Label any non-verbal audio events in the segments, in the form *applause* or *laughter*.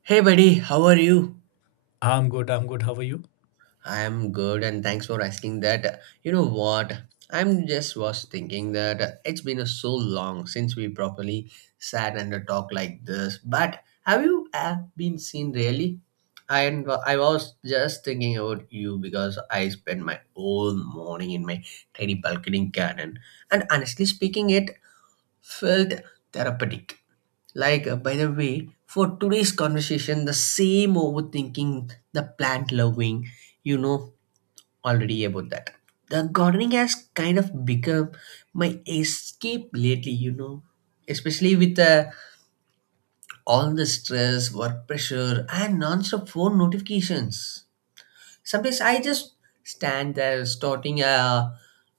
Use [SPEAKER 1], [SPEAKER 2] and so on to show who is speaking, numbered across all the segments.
[SPEAKER 1] Hey buddy, how are you?
[SPEAKER 2] I'm good. I'm good. How are you?
[SPEAKER 1] I am good and thanks for asking that. You know what? I'm just was thinking that it's been a so long since we properly sat and talked like this. But have you been seen really? I I was just thinking about you because I spent my whole morning in my tiny balcony garden, and honestly speaking, it felt therapeutic. By the way, for today's conversation, the same overthinking, the plant loving, you know already about that. The gardening has kind of become my escape lately, you know, especially with all the stress, work pressure, and non-stop phone notifications. Sometimes I just stand there starting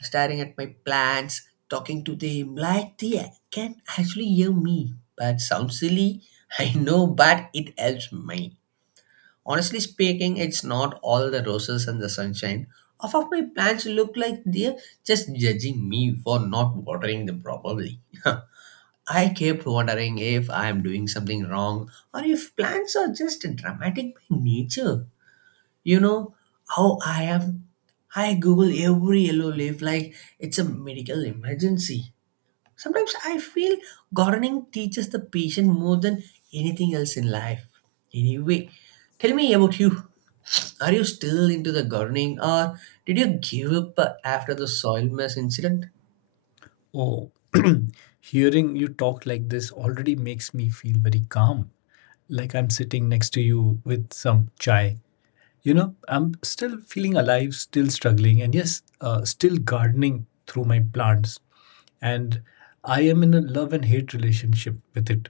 [SPEAKER 1] staring at my plants, talking to them like they can actually hear me. But sounds silly, *laughs* I know, but it helps me. Honestly speaking, it's not all the roses and the sunshine. Half of my plants look like they're just judging me for not watering them properly. *laughs* I kept wondering if I'm doing something wrong or if plants are just dramatic by nature. You know how I am. I google every yellow leaf like it's a medical emergency. Sometimes I feel gardening teaches the patient more than anything else in life. Anyway, tell me about you. Are you still into the gardening, or did you give up after the soil mess incident?
[SPEAKER 2] Oh, *clears throat* hearing you talk like this already makes me feel very calm. Like I'm sitting next to you with some chai. You know, I'm still feeling alive, still struggling, and yes, still gardening through my plants. And I am in a love and hate relationship with it.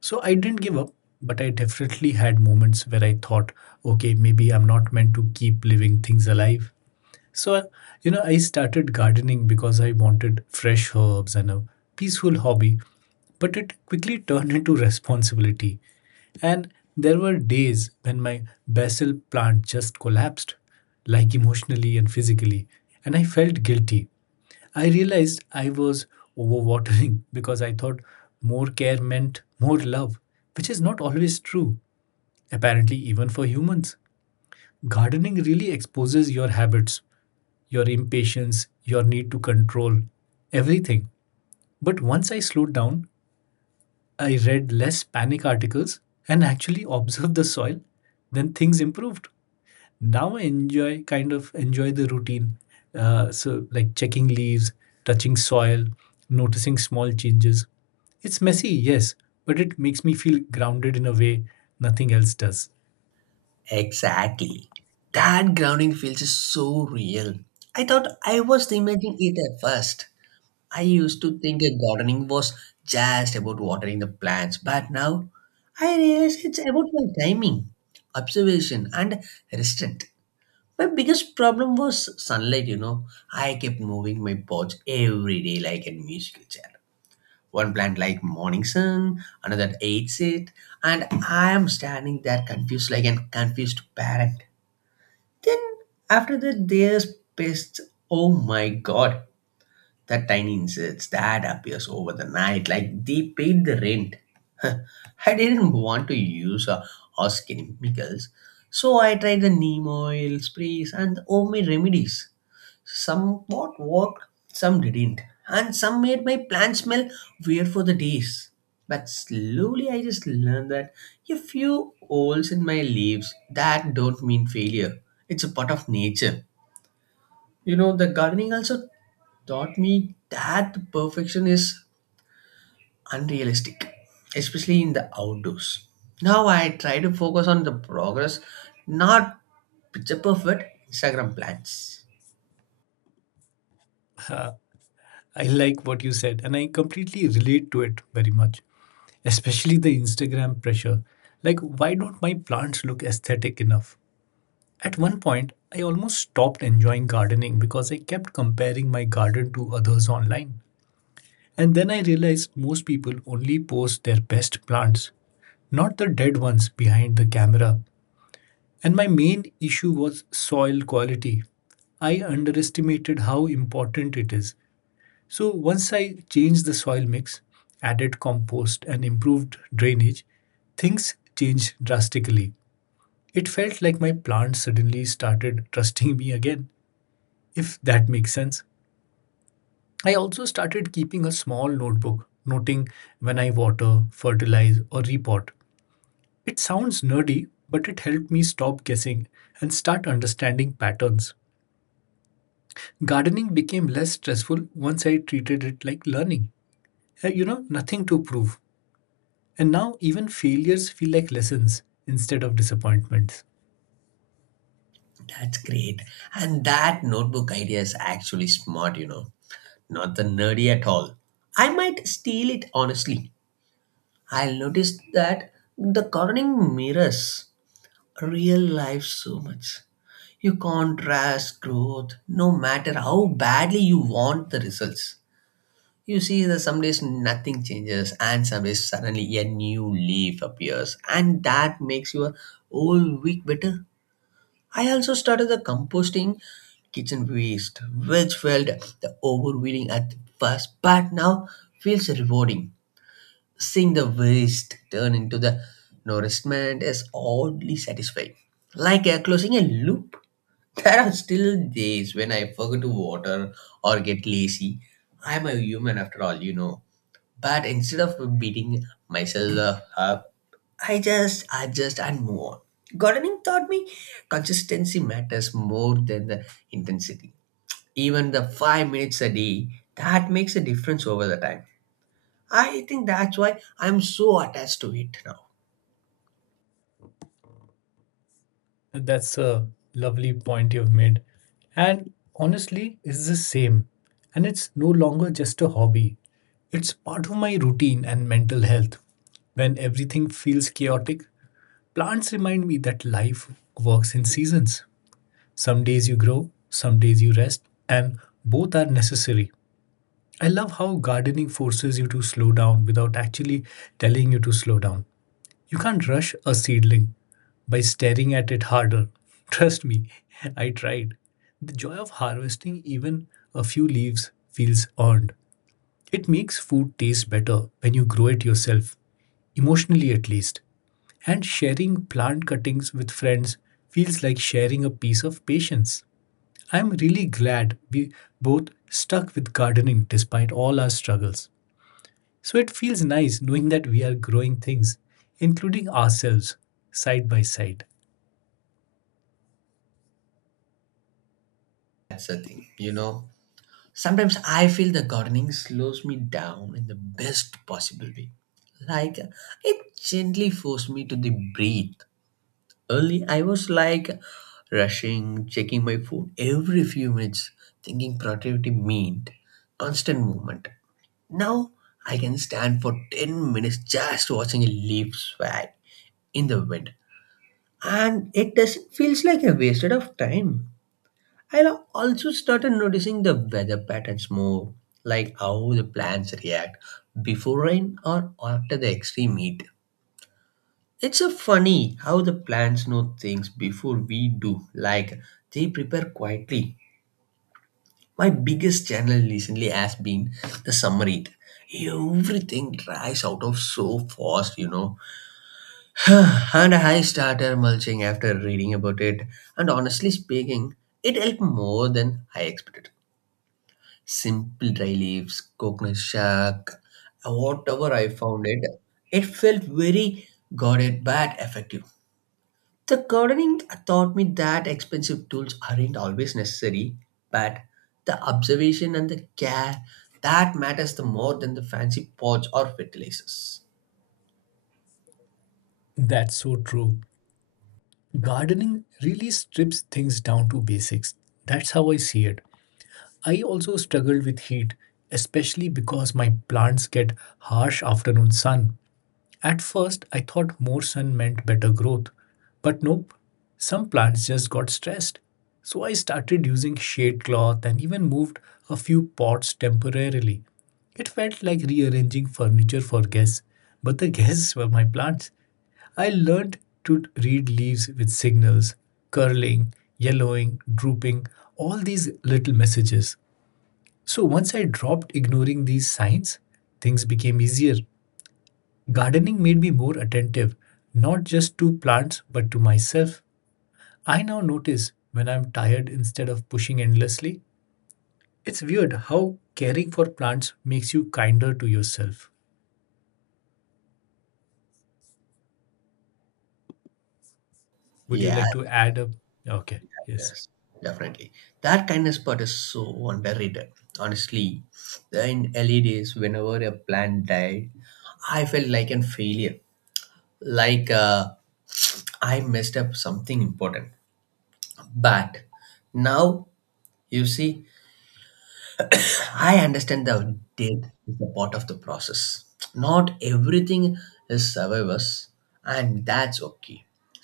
[SPEAKER 2] So I didn't give up, but I definitely had moments where I thought, okay, maybe I'm not meant to keep living things alive. So, you know, I started gardening because I wanted fresh herbs and a peaceful hobby, but it quickly *laughs* turned into responsibility. And there were days when my basil plant just collapsed, like emotionally and physically, and I felt guilty. I realized I was overwatering *laughs* because I thought more care meant more love, which is not always true, apparently, even for humans. Gardening really exposes your habits, your impatience, your need to control, everything. But once I slowed down, I read less panic articles and actually *laughs* observed the soil, then things improved. Now I enjoy kind of enjoy the routine. So like checking leaves, touching soil, noticing small changes. It's messy, yes, but it makes me feel grounded in a way nothing else does.
[SPEAKER 1] Exactly. That grounding feels is so real. I thought I was imagining it at first. I used to think that gardening was just about watering the plants, but now I realize it's about my timing, observation, and restraint. My biggest problem was sunlight, you know. I kept moving my pots every day like a musical chair. One plant like morning sun, another hates it, and I am standing there confused like an confused parent. Then after that, there's pests. Oh my god. That tiny insects that appears over the night like they paid the rent. *laughs* I didn't want to use horse chemicals, so I tried the neem oil sprays and the homemade remedies. Some what worked, some didn't, and some made my plant smell weird for the days. But slowly I just learned that a few holes in my leaves that don't mean failure. It's a part of nature. You know, the gardening also taught me that perfection is unrealistic, especially in the outdoors. Now I try to focus on the progress, not picture perfect Instagram plans.
[SPEAKER 2] I like what you said and I completely relate to it very much. Especially the Instagram pressure. Like, why don't my plants look aesthetic enough? At one point, I almost stopped enjoying gardening because I kept comparing my garden to others online. And then I realized most people only post their best plants, not the dead ones behind the camera. And my main issue was soil quality. I underestimated how important it is. So once I changed the soil mix, added compost, and improved drainage, things changed drastically. It felt like my plants suddenly started trusting me again, if that makes sense. I also started keeping a small notebook, noting when I water, fertilize, or repot. It sounds nerdy, but it helped me stop guessing and start understanding patterns. Gardening became less stressful once I treated it like learning. You know, nothing to prove. And now even failures feel like lessons instead of disappointments.
[SPEAKER 1] That's great. And that notebook idea is actually smart, you know, not the nerdy at all. I might steal it honestly. I noticed that the gardening mirrors real life so much. You can't rush growth no matter how badly you want the results. You see that some days nothing changes and some days suddenly a new leaf appears and that makes your whole week better. I also started the composting kitchen waste, which felt the overwhelming at first but now feels rewarding. Seeing the waste turn into the nourishment is oddly satisfying, like closing a loop. *laughs* There are still days when I forget to water or get lazy. I'm a human after all, you know. But instead of beating myself up, I just adjust and move on. Gardening taught me consistency matters more than the intensity. Even the 5 minutes a day, that makes a difference over the time. I think that's why I'm so attached to it now.
[SPEAKER 2] That's a lovely point you've made. And honestly, it's the same. And it's no longer just a hobby. It's part of my routine and mental health. When everything feels chaotic, plants remind me that life works in seasons. Some days you grow, some days you rest, and both are necessary. I love how gardening forces you to slow down without actually telling you to slow down. You can't rush a seedling by staring at it harder. Trust me, *laughs* I tried. The joy of harvesting even a few leaves feels earned. It makes food taste better when you grow it yourself, emotionally at least. And sharing plant cuttings with friends feels like sharing a piece of patience. I'm really glad we both stuck with gardening despite all our struggles. So it feels nice knowing that we are growing things, including ourselves, side by side.
[SPEAKER 1] That's the thing, you know. Sometimes I feel the gardening slows me down in the best possible way. Like it gently forced me to the breathe. Early, I was like rushing, checking my phone every few minutes, thinking productivity meant constant movement. Now I can stand for 10 minutes just watching a leaf sway in the wind. And it doesn't feels like a wasted of time. I'll also started noticing the weather patterns more, like how the plants react before rain or after the extreme heat. It's a funny how the plants know things before we do, like they prepare quietly. My biggest channel recently has been the summer heat. Everything dries out of so fast, you know. *sighs* And I started mulching after reading about it, and honestly speaking, it helped more than I expected. Simple dry leaves, coconut shark, whatever I found it, it felt very guarded but effective. The gardening taught me that expensive tools aren't always necessary, but the observation and the care that matters the more than the fancy pots or fertilizers.
[SPEAKER 2] That's so true. Gardening really strips things down to basics. That's how I see it. I also struggled with heat, especially because my plants get harsh afternoon sun. At first, I thought more sun meant better growth, but nope, some plants just got stressed. So I started using shade cloth and even moved a few pots temporarily. It felt like rearranging furniture for guests, but the *laughs* guests were my plants. I learned to read leaves with signals, curling, yellowing, drooping, all these little messages. So once I dropped ignoring these signs, things became easier. Gardening made me more attentive, not just to plants, but to myself. I now notice when I'm tired instead of pushing endlessly. It's weird how caring for plants makes you kinder to yourself. Would you
[SPEAKER 1] Yeah.
[SPEAKER 2] like to add a. Okay, yes.
[SPEAKER 1] Yes, definitely. That kindness part is so underrated. Honestly, in early days, whenever a plant died, I felt like a failure, like uh, I messed up something important. But now, you see, I understand the death is a part of the process. Not everything is survivors, and that's okay.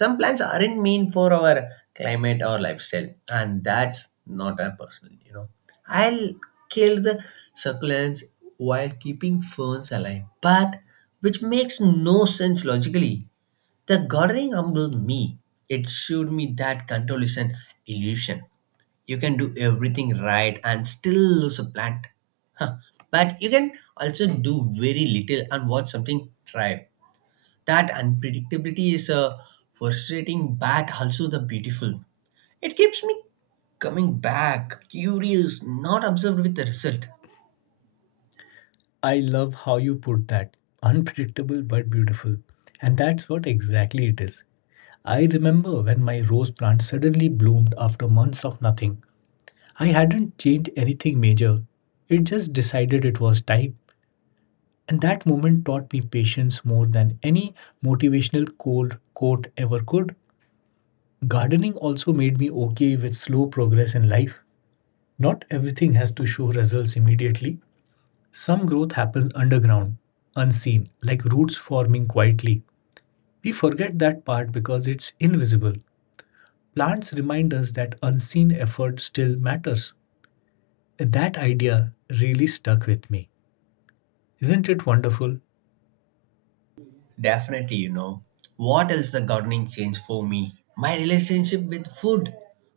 [SPEAKER 1] Some plants aren't mean for our climate or lifestyle, and that's not our personal, you know. I'll kill the succulents while keeping ferns alive, but which makes no sense logically. The gardening humbled me. It showed me that control is an illusion. You can do everything right and still lose a plant. Huh. But you can also do very little and watch something thrive. That unpredictability is frustrating but also the beautiful. It keeps me coming back, curious, not observed with the result.
[SPEAKER 2] I love how you put that. Unpredictable but beautiful. And that's what exactly it is. I remember when my rose plant suddenly bloomed after months of nothing. I hadn't changed anything major. It just decided it was time. And that moment taught me patience more than any motivational cold quote ever could. Gardening also made me okay with slow progress in life. Not everything has to show results immediately. Some growth happens underground, unseen, like roots forming quietly. We forget that part because it's invisible. Plants remind us that unseen effort still matters. That idea really stuck with me. Isn't it wonderful?
[SPEAKER 1] Definitely, you know. What else the gardening changed for me? My relationship with food.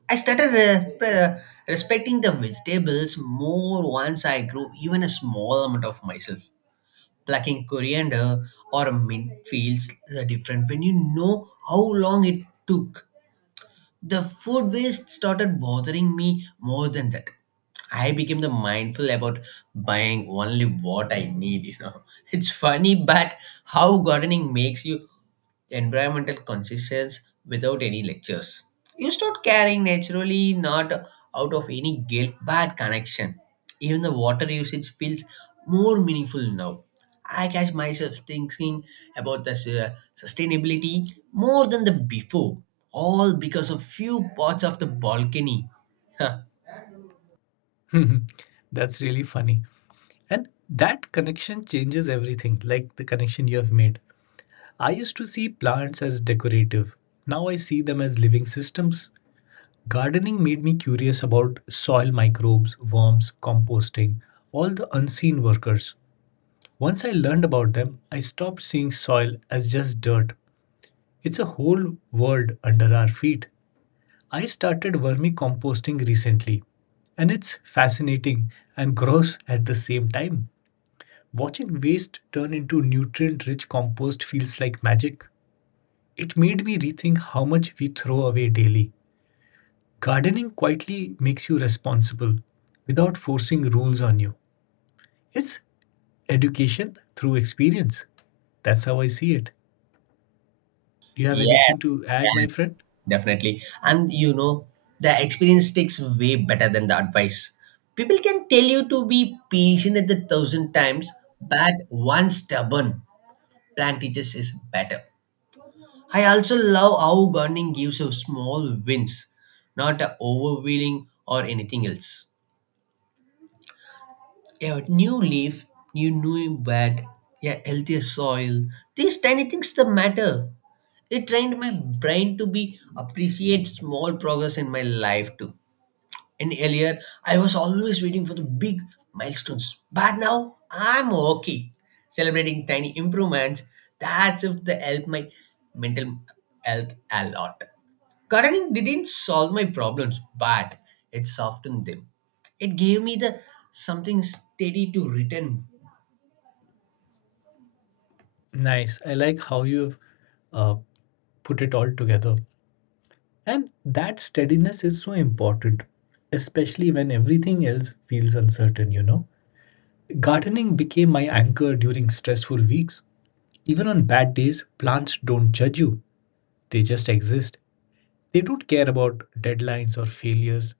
[SPEAKER 1] I started respecting the vegetables more once I grew even a small amount of myself. Plucking coriander or mint feels different when you know how long it took. The food waste started bothering me more than that. I became the mindful about buying only what I need, you know. *laughs* It's funny but how gardening makes you environmental conscious without any lectures. You start caring naturally, not out of any guilt but connection. Even the water usage feels more meaningful now. I catch myself thinking about the sustainability more than the before, all because of few parts of the balcony. Huh.
[SPEAKER 2] *laughs* That's really funny. And that connection changes everything, like the connection you have made. I used to see plants as decorative. Now I see them as living systems. Gardening made me curious about soil microbes, worms, composting, all the unseen workers. Once I learned about them, I stopped seeing soil as just dirt. It's a whole world under our feet. I started vermicomposting recently, and it's fascinating and gross at the same time. Watching waste turn into nutrient rich compost feels like magic. It made me rethink how much we throw away daily. Gardening quietly makes you responsible without forcing rules on you. It's education through experience. That's how I see it. Do you have anything
[SPEAKER 1] Yes,
[SPEAKER 2] to add, my friend?
[SPEAKER 1] definitely. And you know, the experience takes way better than the advice. People can tell you to be patient at the thousand times, but one stubborn plan teaches is better. I also love how gardening gives you small wins, not a overwhelming or anything else. A new leaf, new bed, a healthier soil. These tiny things that matter. It trained my brain to be appreciate small progress in my life too. And earlier, I was always waiting for the big milestones. But now, I'm okay. Celebrating tiny improvements, that's if they help my mental health a lot. Gardening didn't solve my problems, but it softened them. It gave me the something steady to return.
[SPEAKER 2] Nice. I like how you've uh, put it all together. And that steadiness is so important, especially when everything else feels uncertain, you know? Gardening became my anchor during stressful weeks. Even on bad days, plants don't judge you, they just exist. They don't care about deadlines or failures.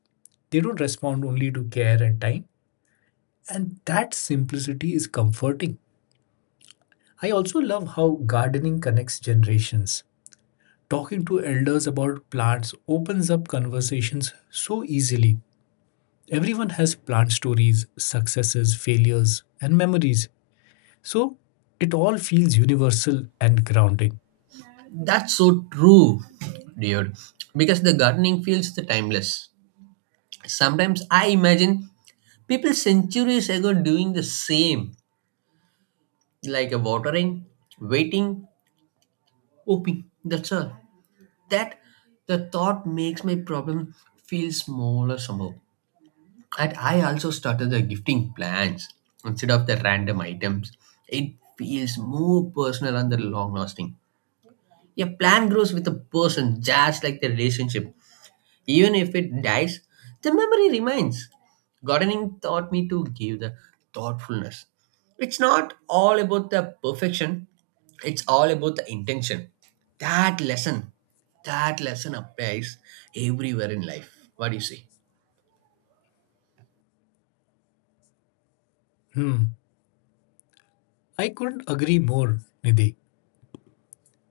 [SPEAKER 2] They don't respond only to care and time. And that simplicity is comforting. I also love how gardening connects generations. Talking to elders about plants opens up conversations so easily. Everyone has plant stories, successes, failures, and memories. So it all feels universal and grounding.
[SPEAKER 1] That's so true, dude. Because the gardening feels the timeless. Sometimes I imagine people centuries ago doing the same. Like a watering, waiting, hoping. That's all. That the thought makes my problem feel smaller somehow. And I also started the gifting plans instead of the random items. It feels more personal and the long lasting. A plan grows with a person, just like the relationship. Even if it dies, the memory remains. Gardening taught me to give the thoughtfulness. It's not all about the perfection, it's all about the intention. That lesson, that lesson applies everywhere in life. What do you say?
[SPEAKER 2] I couldn't agree more, Nidhi,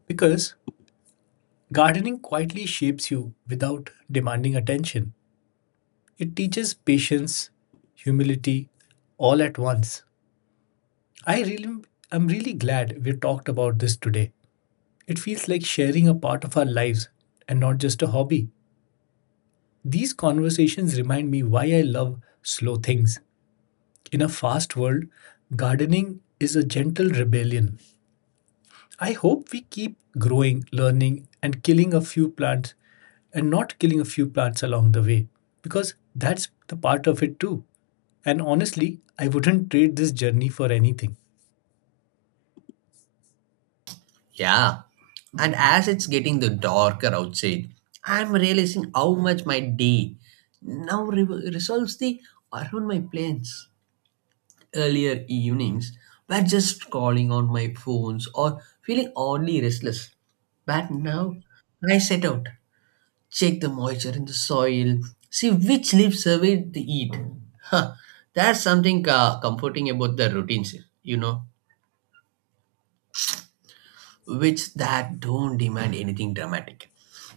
[SPEAKER 2] because gardening quietly shapes you without demanding attention. It teaches patience, humility, all at once. I really I'm really glad we talked about this today. It feels like sharing a part of our lives and not just a hobby. These conversations remind me why I love slow things. In a fast world, gardening is a gentle rebellion. I hope we keep growing, learning, and not killing a few plants along the way because that's the part of it too. And honestly, I wouldn't trade this journey for anything.
[SPEAKER 1] Yeah. And as it's getting the darker outside, I'm realizing how much my day now resolves the around my plans. Earlier evenings were just calling on my phones or feeling oddly restless. But now I set out, check the moisture in the soil, see which leaves surveyed to eat. Huh, there's something comforting about the routines, you know, which that don't demand anything dramatic.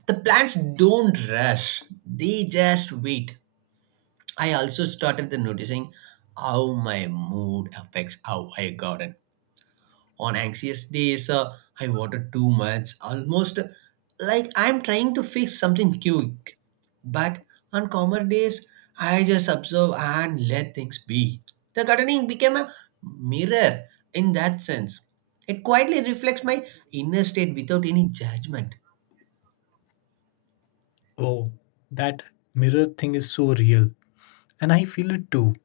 [SPEAKER 1] The plants don't rush, they just wait. I also started the noticing how my mood affects how I garden. On anxious days, I water too much, almost like I'm trying to fix something quick. But on calmer days I just observe and let things be. The gardening became a mirror in that sense. It quietly reflects my inner state without any judgment.
[SPEAKER 2] Oh, that mirror thing is so real, and I feel it too.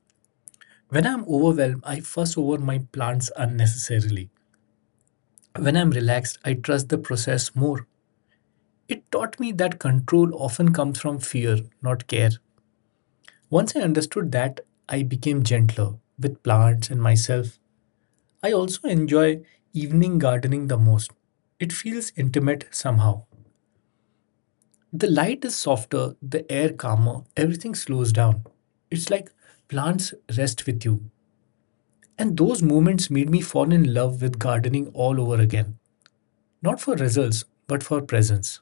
[SPEAKER 2] When I'm overwhelmed, I fuss over my plants unnecessarily. When I'm relaxed, I trust the process more. It taught me that control often comes from fear, not care. Once I understood that, I became gentler with plants and myself. I also enjoy evening gardening the most. It feels intimate somehow. The light is softer, the air calmer, everything slows down. It's like plants rest with you. And those moments made me fall in love with gardening all over again. Not for results, but for presence.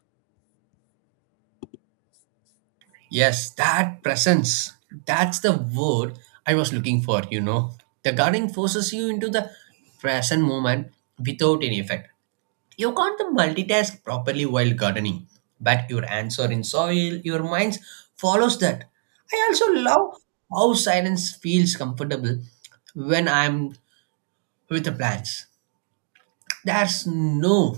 [SPEAKER 1] Yes, that presence, that's the word I was looking for, you know. The gardening forces you into the present moment without any effect. You can't multitask properly while gardening, but your hands are in soil, your mind follows that. I also love how silence feels comfortable when I'm with the plants. There's no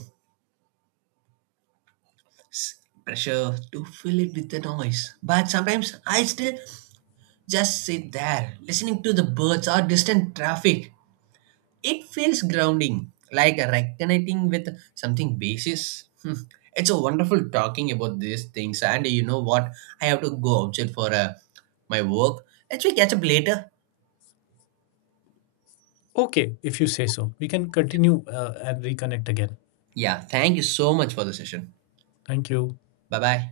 [SPEAKER 1] pressure to fill it with the noise, but sometimes I still just sit there listening to the birds or distant traffic. It feels grounding, like reconnecting with something basis. Hmm. It's a wonderful talking about these things, and you know what? I have to go outside for my work. Let's we catch up later.
[SPEAKER 2] Okay, if you say so. We can continue and reconnect again.
[SPEAKER 1] Yeah, thank you so much for the session.
[SPEAKER 2] Thank you.
[SPEAKER 1] Bye bye.